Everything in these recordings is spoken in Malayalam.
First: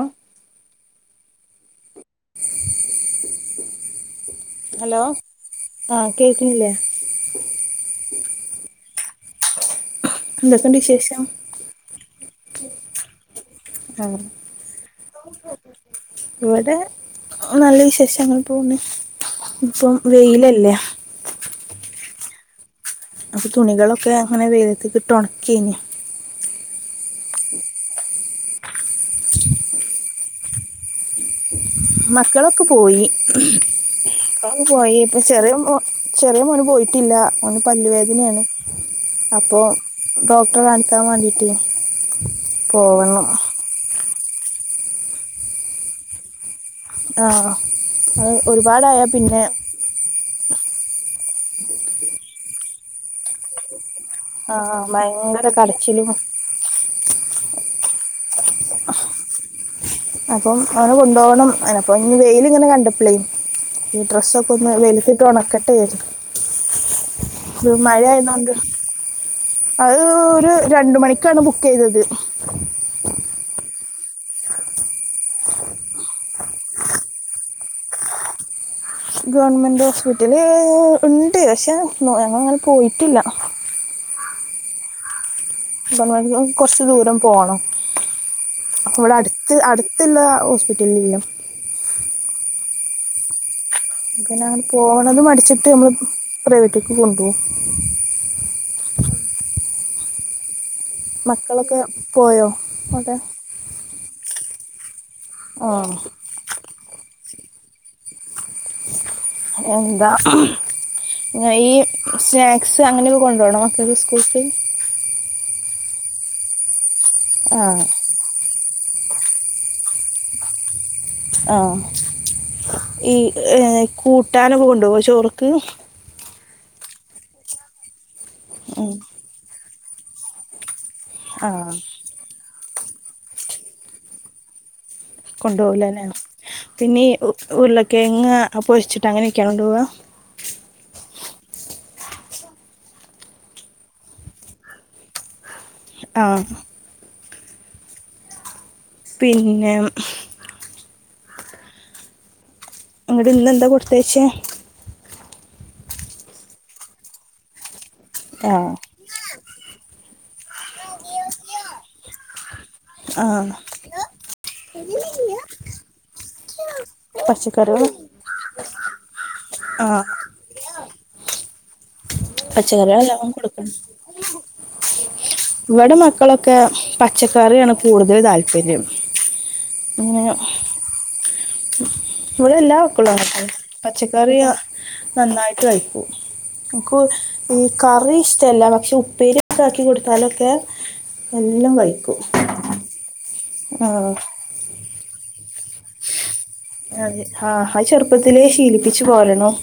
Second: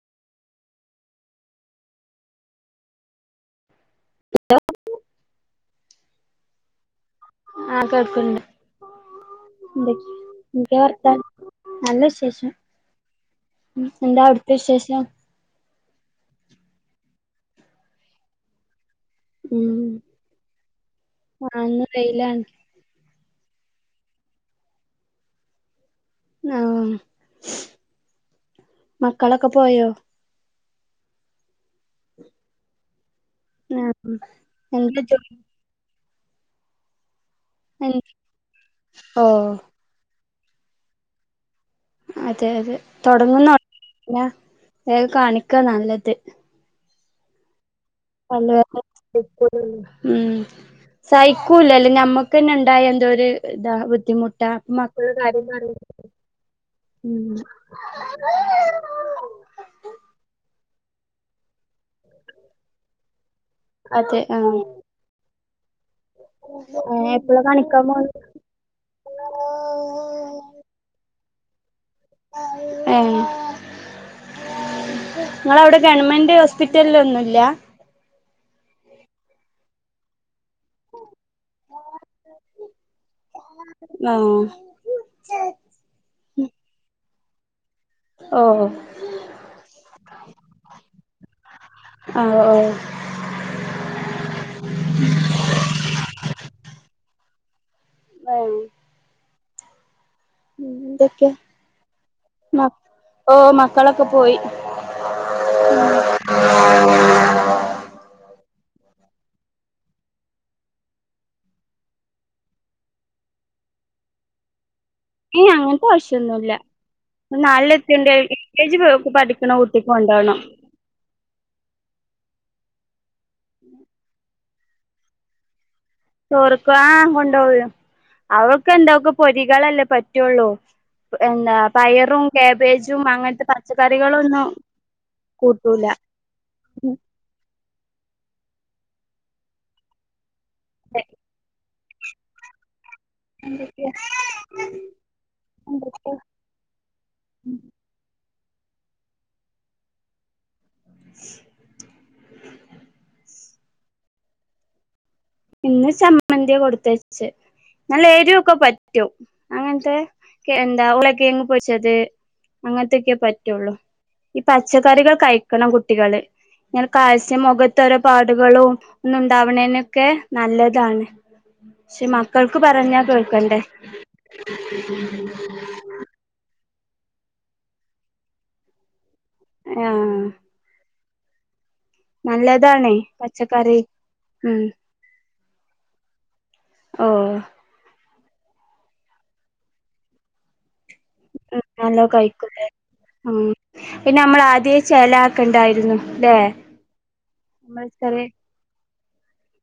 ഓ [inaudible] ഹലോ ആ കേൾക്കുന്നില്ലേ ആ കേക്കണ്ട് എന്തൊക്കെണ്ട് വിശേഷം [unintelligible] ശേഷം ഉം ആഹ് എന്താ അവിടുത്തെ വിശേഷം ഇവിടെ നല്ല വിശേഷങ്ങൾ പോന്നു ഉം ഇപ്പം വെയിലല്ലേ തൈലാങ്കി അപ്പൊ തുണികളൊക്കെ അങ്ങനെ വെയിലത്തിട്ടുണക്കി കയിഞ്ഞു ആ മക്കളൊക്കെ പോയോ മക്കളൊക്ക പോയി ആഹ് അവൻ പോയി എന്താ ഇപ്പൊ ജോലി ചെറിയ മോ ചെറിയ മോന് പോയിട്ടില്ല. അവന് എൻ പല്ലുവേദനയാണ് ഓഹ് അപ്പോ ഡോക്ടറെ കാണിക്കാൻ വേണ്ടിയിട്ട് അതെ അതെ തുടങ്ങുന്ന പിന്ന ഏ കാണിക്കാ നല്ലത് ആ അല്ല [unintelligible] ഉം സയിക്കൂല്ല അല്ലെങ്കിൽ നമ്മക്ക് തന്നെ ണ്ടായ എന്തോ ഒരിതാ ബുദ് ബുദ്ധിമുട്ടാ ആഹ് മക്കള് കാര്യം ഭയങ്കര പറയു കടച്ചിലും [inaudible] അപ്പം അവനെ കൊണ്ടുപോണം അപ്പൊ ഇ വെയില് ഇങ്ങനെ കണ്ടപ്പളേ ഈ അതെ ഡ്രസ്സൊക്കെ ആഹ് ഒന്ന് വെയില ത്തിട്ട് ഉണക്കട്ടെ ഏഹ് എപ്പളാ ഒരു കാണിക്കാൻ മഴ പോണ് ആയതൊണ്ട് അത് ഒരു രണ്ട് മണി ഇക്കാണ് ബുക്ക്‌ ചെയ്തത് എ നിങ്ങളവിടെ ഗവൺമെന്റ് ഹോസ്പിറ്റലില് ഒന്നുമില്ല ഗവൺമെന്റ് ഹോസ്പിറ്റ ല് ഉണ്ട് പക്ഷെ ഞങ്ങളങ്ങനെ പോയിട്ടില്ല. ആഹ് പോണം ഓ അപ്പ ഇവിടെ അടുത്ത് അടുത്തുള്ള ഹോസ്പിറ്റലിലല്ല ആഹ് ഓ [unintelligible] അങ്ങനെ പോവണത് മടിച്ചിട്ട് നമ്മ പ്രൈവട്ട കൊണ്ടോം ആ എതൊക്കെ മക്കളൊക്കെ പോയോ ഓ മക്കളൊക്കെ പോയി ഓ ആ എന്താ ഈ സ്നാക്സ് അങ്ങനെയൊക്കെ കൊണ്ടുപോണം മക്കെ സ്കൂൾസി എ അങ്ങനെതത്താശ്യൊന്നൂല്ല ആ [unintelligible] കെജി പഠിക്കണ ഊട്ടിക്ക് കൊണ്ടോണോ ആ ഈ ഏ കൂ ട്ടാനൊകെ കൊണ്ടുപോവോ ചോറ്‌ക്ക് ചോറുക്കോ ആ കൊണ്ട് [unintelligible] അവൾക്ക് ഉം. എന്തോക്കൊ പൊരികളെല്ല പറ്റുള്ളൂ ആ എന്താ പയറും കാബേജു ജും അങ്ങനത്തെ പച്ചക്കറികളൊന്നും കൂട്ടൂല കൊണ്ടപോകലന്നെണ് പിന്നെ ഉ ഉരുളകിഴങ്ങ് അപ്പോ വച്ചിട്ട് അങ്ങനെയൊക്കെയാ കൊണ്ട് പോവ? [inaudible] ആഹ് ഉം പിന്നെ അങ്ങടെ ഇന്ന് എന്താ കൊടുത്തേച്ചേ? ഇന്ന് ചമ്മന്തി കൊടുത്തയച്ച്. നല്ല ആ എരിവൊക്കെ പറ്റും അങ്ങനത്തെ എന്താ ഉരുളകിഴങ്ങ് പൊരിച്ചത്, അങ്ങൻത്തൊക്കെ ആ പറ്റൊള്ളു ഞാൻ കാൽസ്യ പച്ചക്കറികൾ മുഖതോരോ പാടുകളും ഒന്നും ഉണ്ടാവണേനൊക്കെ നല്ലതാണ് പക്ഷെ മക്കൾക്ക് പച്ചക്കറികള് പറഞ്ഞാ നല്ലോണം കേൾക്കണ്ടേ കൊടുക്കണം ഇവിടെ മക്കളൊക്കെ പച്ചക്കറിയാണ് കൂടുതൽ താല്പര്യം ആഹ് ഇങ്ങനെ ഇവിടെ എല്ലാ നല്ലതാണേ മക്കള പച്ചക്കറി പച്ചക്കറിയ ഉം നന്നായി ത്ളായിപൂ കൊ ഓ കോഴി ഈ കറി ഇഷ്ടല്ല പക്ഷേ ഉപ്പേരി ഒക്കെ ആക്കി കൊട്ത്താലൊക്കെ നല്ലോം കഴിക്കുലേ മൂ ആ പിന്നെ നമ്മൾ ആദ്യേ ചേലാ അതെ ആ നമ്മൾ അത് ചെറിയ ചെറുപ്പത്തിലേ ശീലിപ്പിച്ച് പോരണം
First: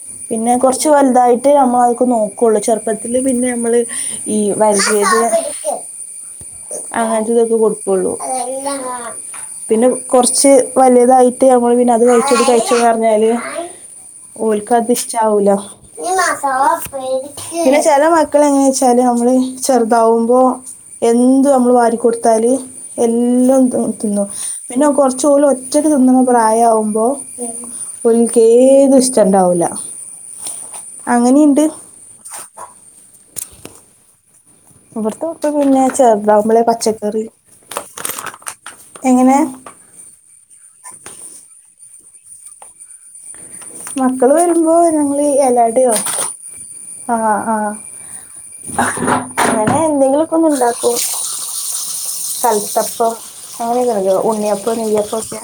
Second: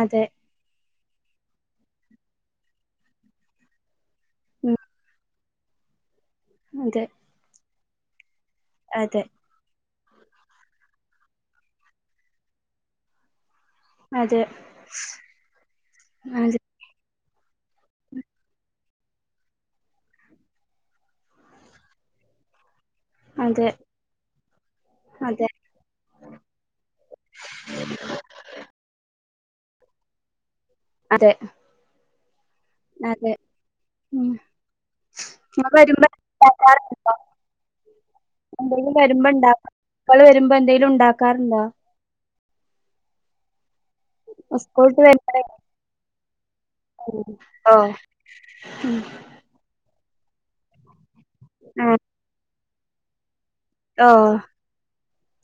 അതെ പിന്നെ കൊർ കൊർച്ച് വൽതായിട്ടേ നമ്മൾ നോക്കൊള്ളൂ ചെർപ്പത്തിൽ പിന്നെ നമ്മള് ഈ ഉം വര്കിയത് ആ അതെ അതുവരെ കൊടു കോളു അ അതെ പിന്നെ കൊർച്ച് വൽതായിട്ട് നമ്മൾ പിന്നെ അത് കഴിച്ചിത് കഴിച്ച്ന്ന് പറഞ്ഞാല് അതെ ഓൽക്കതിഷ്ടാവൂല അതെ പിന്നെ ചെല മക്കൾ എങ്ങനേച്ചാല് നമ്മള് ചെറുതാവുമ്പോ എന്ത് നമ്മള് വാരി കൊടുത്താലും- എല്ലോം അതെ തിന് തിന്നു പിന്നെ കൊർച്ച് ഓൾ അതെ ഒറ്റക്ക് തിന്ന്ണ പ്രായാവുമ്പോ പുളിക്ക് ഏത് ഇഷ്ട ഇഷ്ടണ്ടാവൂല അതെ അങ്ങനിണ്ട് അതെ ഉം ഇവിടുത്തെ മക്കൾ പിന്നെ ചെറുതാവുമ്പോളെ വരുമ്പോണ്ടാകാറുണ്ടോ പച്ചക്കറി എന്തേലും എങ്ങനെ വരുമ്പോണ്ട മക്കാള് വരുമ്പോ എന്തേലും ഉണ്ടാക്കാറുണ്ടോ മക്കള് വരുമ്പോ സ്കൂൾട്ട് ഞങ്ങള് വരുമ്പളെ എലടയോ ആ ആ ഓ അങ്ങനെ എന്തെങ്കിലും പെട്ടന്ന് ഉണ്ടാക്കൊ ആ ഊത്തപ്പം അങ്ങനെയൊക്കെ ഓ ഉണ്ടോ ഉണ്ണിയപ്പ നെയ്യപ്പ ഒക്കെ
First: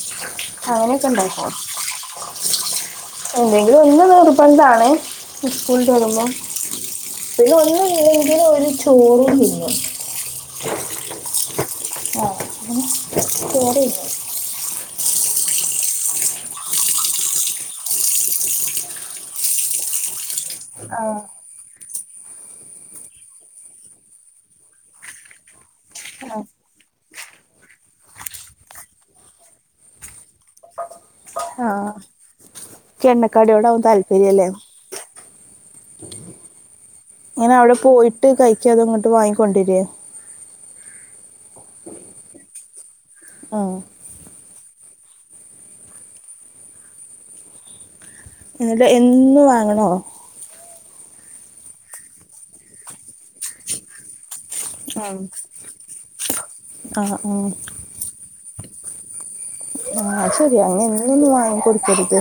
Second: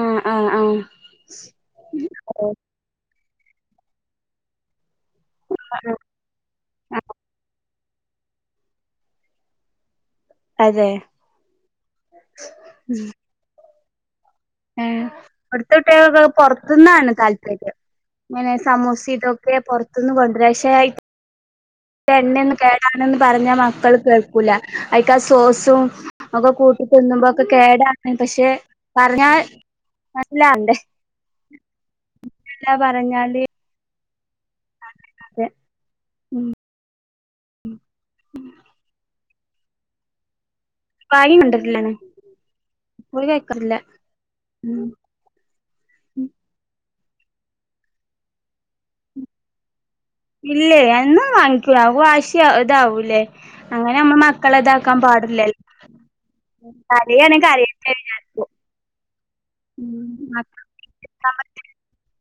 ആ ആ ആ അങ്ങനെയൊക്കെ ഉണ്ടാക്കോ ഓ എന്തെങ്കിലും ഒന്ന് നിർബന്ധാണ് ആ, ഇസ്കൂൾട്ട് വരുമ്പം ആ. പിന്നെ ഒന്ന് ഇല്ലങ്കിലും ഓൾ ചോർ തിന്നും അതെ ആ പിന്നെ [unintelligible] ഇവിടത്തെ പുറത്തുന്നാണ് താല്പര്യം ഇങ്ങനെ സമോസ ഇതൊക്കെ പുറത്തുന്ന് കൊണ്ടരാ ഇഷ് ആഹ് എണ്ണെന്നും കേടാണെന്ന് പറഞ്ഞ മക്കള് കേൾക്കൂല. അയിക്ക് ആ സോസും. ഒക്കെ കൂട്ടി തിന്നുമ്പോക്കെ കേടാ പശേ പർഞ്ഞാൽ [unintelligible] ആഹ ഇക്ക് എണ്ണ പറഞ്ഞാല് കടിയോട് ചെയ്യല്ലേ [inaudible] ഇങ്ങനെ അവ്ടെ പോയിട്ട് കഴിക്കാ അതോ ഇങ്ങട്ട് വാങ്ങി കൊണ്ടരേ? വാങ്ങി കൊണ്ടര്ലാണ്. പോയി ആ കയ്ക്കല്ല. ഉം ഉം [unintelligible] എന്നും വാങ്ങണോ? ഇല്ലേ എന്നും വാങ്ങിക്കുല്ല. അപ്പൊ വാശി ഇതാവൂല്ലേ. അങ്ങനെ മ്മള് മ ക്കളെ ഇതാക്കാൻ ആ പാട്ല്ല ആ ആ. കരയാണെങ്കി കരയട്ടെ വിചാര്ക്കും. ആ ശരി അങ്ങനെ എന്നൊന്നും വാങ്ങിക്കൊടുക്കരുത്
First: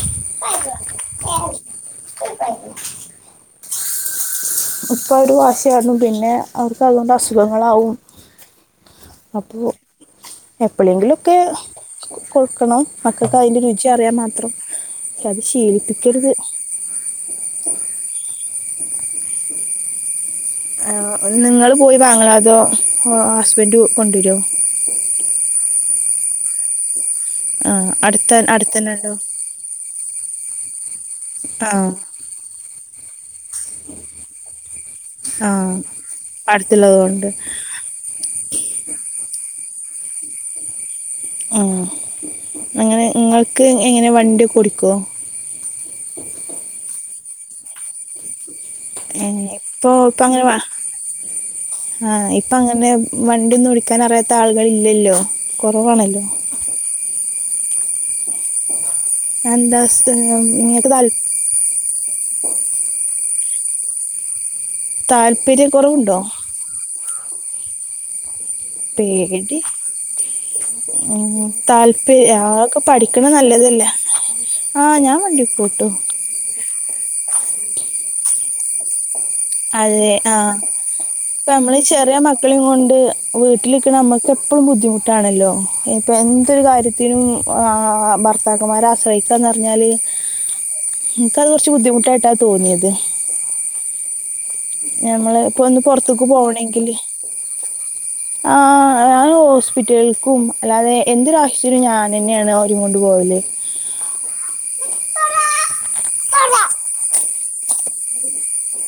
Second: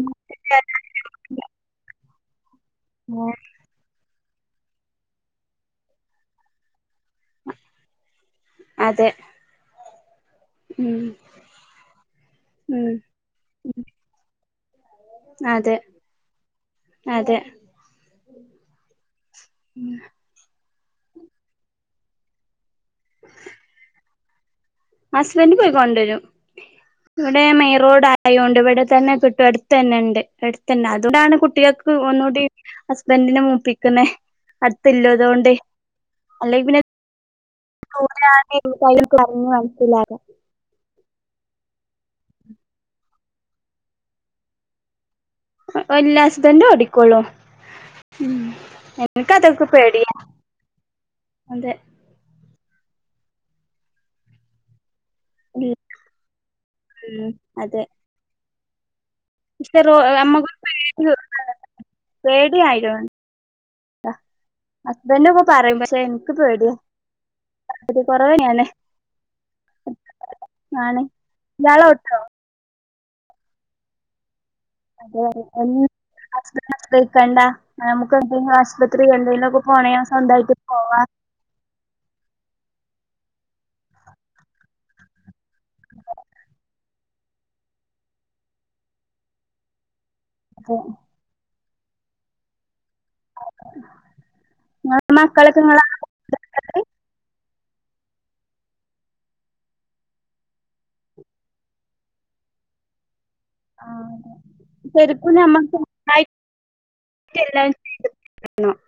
[inaudible] ഉം ഇപ്പോ ഒരു വാശി ആരുന്നു പിന്നെ അവർ ക്ക് അതുകൊണ്ട് അസുഖങ്ങളാവും അതെ അപ്പോ ഉം എപ്പോഴെങ്കിലു ഓക്കെ കൊടുക്കണം ഉം മക്കക്ക് അതിന്റെ രുചി അറിയാൻ മാത്രം അത് അതെ ശിലിപ്പിക്കരുത്. അതെ [unintelligible] ആ നിങ്ങള് പോയി വാങ്ങല അതോ ആ ഹസ്ബൻഡ് കൊണ്ടുരുവൊ? ഹസ്ബൻഡ് പോയി കൊണ്ടുവരും. ഇവിടെ ആ മെയി റോഡ് അടുത്ത ആയതോണ്ട് ഇവിടെ അടുത്തന്നെ ഉണ്ടോ തന്നെ കിട്ടും അടുത്ത് തന്നെ ഇ എടുത്തന്ന അ അതുകൊണ്ടണ് ആ കുട്ടികക്ക് ഒന്നുകൂടി ആ [unintelligible] [unintelligible] ആ അടുത്തല്ലതൊണ്ട് അല്ലെ പിന്നെ അടുത്തുള്ളത് കൊണ്ട് [unintelligible] ആ അങ്ങനെ നിങ്ങക്ക് എങ്ങന വണ്ടിഓക്കെ ഓടിക്കോ? എല്ല ഹസ്ബന്ടെ ഓടിക്കോളൂ. ഉം ആ ഇപ്പൊ ഇപ്പങ്ങനെ വാ അതെ ആഹ ഇ പ്പങ്ങനെ വണ്ടിയൊന്നും ഓടിക്കാൻ അറിയാത്ത ആളുകൾ ഇല്ലല്ലോ. കോറവാണല്ലോ ഉം അതെ എന്താ പക്ഷെ റോ നമ്മക്കൊരു ഇങ്ങട്ട് താൽ പേടി അ ഹസ്ബന്റ് ഒക്കെ പറയും പക്ഷെ താല്പര്യക്കുറവുണ്ടോ ഇൻക്ക് പേടിയാ അത് കൊറവന്നെണ് പേടി ആണ് ഉം ഇയാള് ഓട്ടോ താല്പര്യ ആക്കെ പഠി [unintelligible] നല്ലതല്ല അതെ [unintelligible] ആശ്രയിക്കണ്ട [unintelligible] അതെ ആ സ്വന്തമായിട്ട് പോവാ ഇപ്പ നമ്മള് ചെറിയ മക്കളെ കൊണ്ട് വീട്ടിലിക്കണ നമ്മക്ക് എപ്പോഴും ബുദ്ധിമുട്ടാണല്ലോ ഇപ്പൊ എന്തൊരു കാര്യത്തിനും ആഹ് ഭർത്താക്കന്മാരെ ആശ്രയിക്കാന്ന് പറഞ്ഞാല് നിനക്കെന്തെ കുറച്ച് ബുദ്ധിമുട്ടായിട്ടാ തോന്നിയത് നിങ്ങളെ നമ്മള് മക്കളൊക്കെ ഇപ്പൊ ഒന്ന് നിങ്ങളെ പൊറത്തേക്ക് പോവണെങ്കില് ആ ഞാൻ ഹോസ്പിറ്റലേക്കും, അല്ലാതെ എന്തൊരു ആവശ്യത്തിന് ഞാൻ തന്നെയാണ് അവരെ കൊണ്ട് പോവല്. ആഹ് തെരക്ക് ഞമ്മക്ക് [unintelligible] [unintelligible]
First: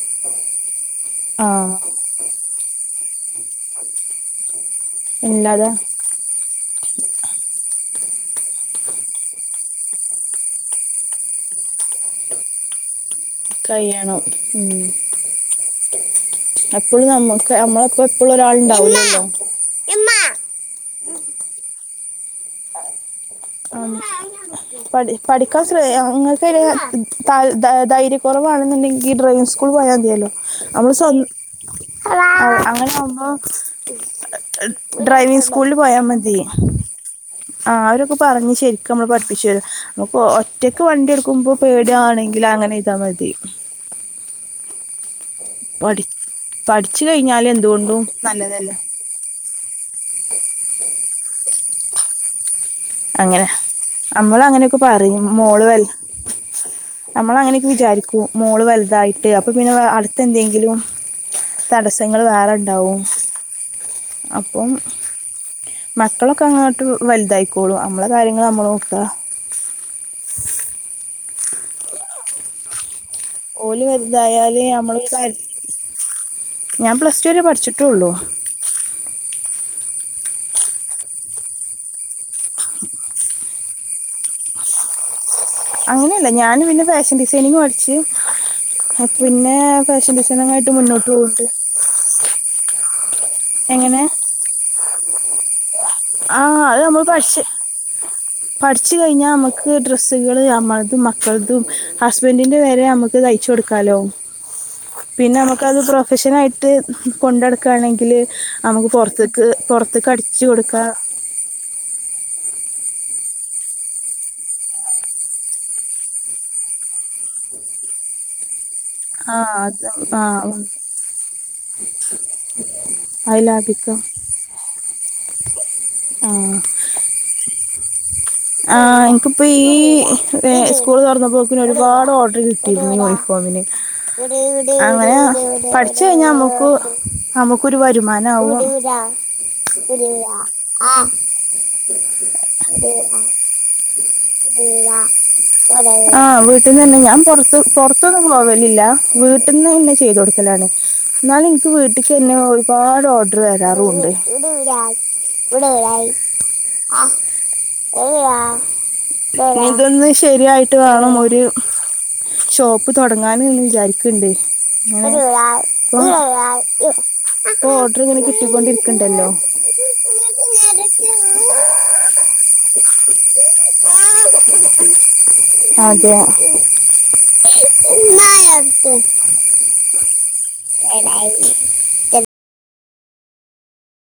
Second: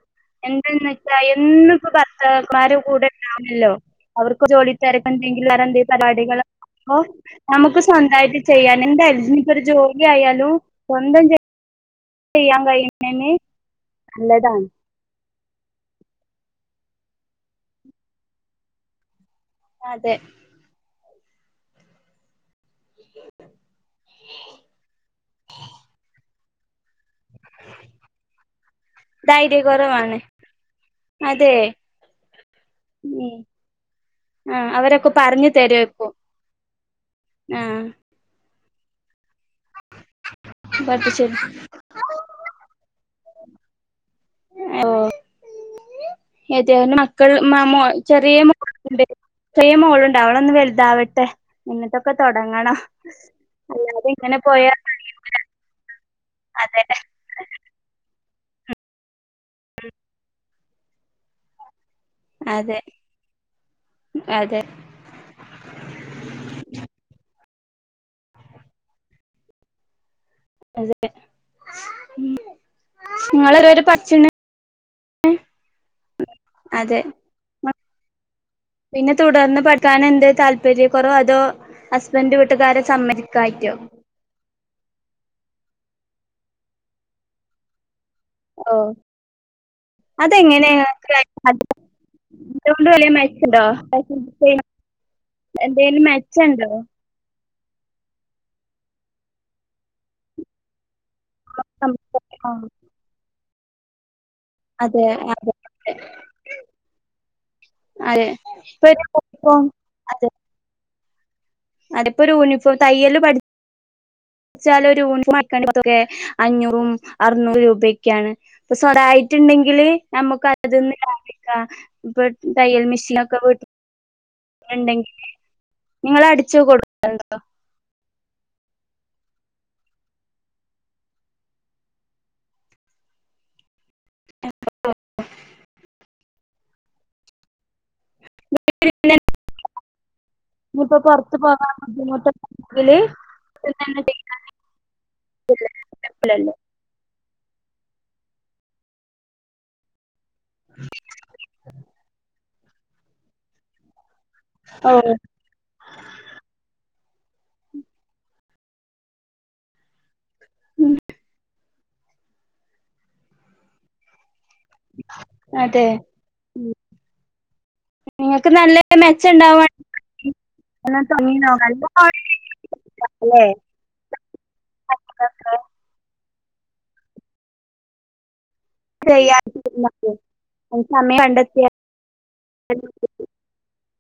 എന്തന്ന് ദാ എന്നും ആഹ് ഇപ്പം ഭർത്താക്ക മ്മാര് കൂടെ ഉണ്ടാവണം ഇല്ലല്ലോ? അവർക്ക് ജോലി തിരക്ക എന്തെങ്കിലും ഇല്ലാതെ വേറേ പരിപാടികൾ നമുക്ക് സ്വന്തമായിട്ട് ചെയ്യാന എന്താ [unintelligible] ഒരു ജോലിയ ആയാലും സ്വന്തം ചെയ്യ ങ്കയ് കഴിയണം ഉം അപ്പോഴും നമ്മുക്ക് നമ്മളപ്പ എപ്പോഴും ഒരാൾുണ്ടാവലല്ലോ അതെ ഉം ആ പഠ പഠിക്കാൻ ശ അങ്ങ [unintelligible] ത ധൈര്യ കുറവാണെന്നുണ്ടെങ്കി ഡ്രൈവിങ് സ്കൂള പോയാൽ ധൈര്യകുറവാണ് മതിയല്ലോ നമ്മള് സ്വ അതെ അങ്ങനെ ആവുമ്പോ ഉം ആ അവരൊക്കെ ഡ്രൈവിങ് പറഞ്ഞു സ്കൂളിൽ പോയാ തരുവായിരിക്കും മതി ആ ആഹ് അവരൊക്കെ പറഞ്ഞു ശരി കമള പ [unintelligible] ഒറ്റക്ക് വണ്ടി പഠിപ്പിച്ചു എടുക്കുമ്പോ പേടുകയാണെങ്കിൽ അങ്ങനെ ചെയ്താൽ മതി ഇത ആഹ് [unintelligible] തും പഠിച്ചു മക്കൾ കഴിഞ്ഞാൽ മോ എന്തുകൊണ്ടും ചെറിയ നല്ലതല്ലേ മോുണ്ട് സെയിം മോൾുണ്ട് അവിടെ ഒന്ന് വലുതാവെ മെ നിങ്ങട്ടൊക്കെ തുൊങ്ങണം അങ്ങനെ അമ്മള് അങ്ങനൊക്കെ പറിം കഴിയൂല മോള് വൽ അതെ അമ്മള അങ്ങനൊക്കെ വിചാരിക്കും മോള് വലുതായിട്ട് ട്ട് അപ്പൊ പിന്നെ അടുത്ത് എന്തെങ്കിലും തടസ്സെങ്ങൾ വേറെ അതെ ഇണ്ടാവും അതെ അപ്പം മക്കളൊക്കെ അങ്ങോട്ട് വല്തായിക്കും ഓളു അമ്മളെ കാര്യങ്ങള് അമ്മളോക്കാ ഉം ഓല് വെറുതായല് ഞമ്മള് ഞാൻ അതെ പ്ലസ് ടു വരെ പഠിച്ച്ട്ട് ട്ടുള്ളൂ പിന്നെ തുടർന്ന് പഠിക്കാനെ ന്തെ താല്പര്യക്കൊറവോ അതോ ഹസ്ബൻഡ് വീട്ടുകാരെ സമ്മരിക്കായ്ട്ടോ അങ്ങനെയല്ല ഞാന് പിന്നെ ഫാഷൻ ഡിസൈനിങ് പഠിച്ച് ഓ ആഹ് പിന്നെ ഫാഷൻ അതെങ്ങനെ ഡിസൈനങ്ങയിട്ട് മുന്നോട്ട് പോയിണ്ട് വെലയുന്നായ് ന്താ ആ അത് നമ്മൾ പട്ച്ച് പഠിച്ചു കഴിഞ്ഞാൽ നമുക്ക് ഡ്രസ്സുകള് നമ്മൾത് കൾതും ഹസ്ബൻഡിന്റെ വരെ നമക്ക് തയ്ച്ചു കൊടുക്കും ഹലോ അതെ പിന്നെ നമക്കത് അതെ പ്രൊഫഷനായിട്ട് കൊണ്ടനടക്കണെങ്കില് അതെ ഇപ്പൊ നമുക്ക് ഒരു പുറത്തേക്ക് യൂണിഫോം പുറത്തേക്ക് അതെ അടിച്ച കൊടുക്കാം അതിപ്പോ ഒരു യൂണിഫോം തയ്യല് പഠി ച്ചൊലൊക്കെ യൂണിഫോം അഞ്ഞൂറും അറുന്നൂറും രൂപക്കാണ് ഇപ്പൊ ആ അത് സ്വന്തായിട്ടുണ്ടെങ്കില് ആ നമ്മുക്ക് അതീന്ന് ലാഭിക്കാം ഇപ്പൊ തയ്യൽ മെഷീനൊക്കെ അത് ലാഭിക്കാം വീട്ടിണ്ടെങ്കിൽ നിങ്ങള് ആ അടിച്ചു കൊടുക്കണ്ടോ ആ എൻക്കിപ്പോ ഈ സ്കൂൾ തുറന്നപ്പോക്കിന് ഒരുപാട് ഓർഡർ കിട്ടിയിരുന്നു യൂണിഫോമിന് അങ്ങനെ പഠിച്ച കഴിഞ്ഞാ ന നമുക്കരുവരു രുമാന ആവു ഇനിയിപ്പോ പുറത്ത് പോകാൻ ബുദ്ധിമുട്ടുണ്ടെങ്കില് ആ ല്ലോ വീട്ടിന്നെന്നേ ഞാൻ പോ പുറത്തൊന്നും പോവലില്ല വീട്ടിന്ന് ന്നെ ചെയ്ത കൊടുക്കും ന്നാല് ഇൻക്ക് വീട്ടിക്കെന്നെ ഒരുപാട് ഓർഡർ വരാറുമുണ്ട് ഓ [unintelligible] ആ ഇതൊന്ന് ശരി രിയായിട്ട് വാണും ഒരു ഷോപ്പ് തുടങ്ങാന് എന്ന് വിചാരിക്ക്ണ്ട് അതെ [unintelligible] നിങ്ങക്ക് നല്ല മെച്ച ഇണ്ടാവാ ഇല്ലേ [unintelligible] [unintelligible] [unintelligible] സമയം കണ്ടെത്തിയാ [unintelligible]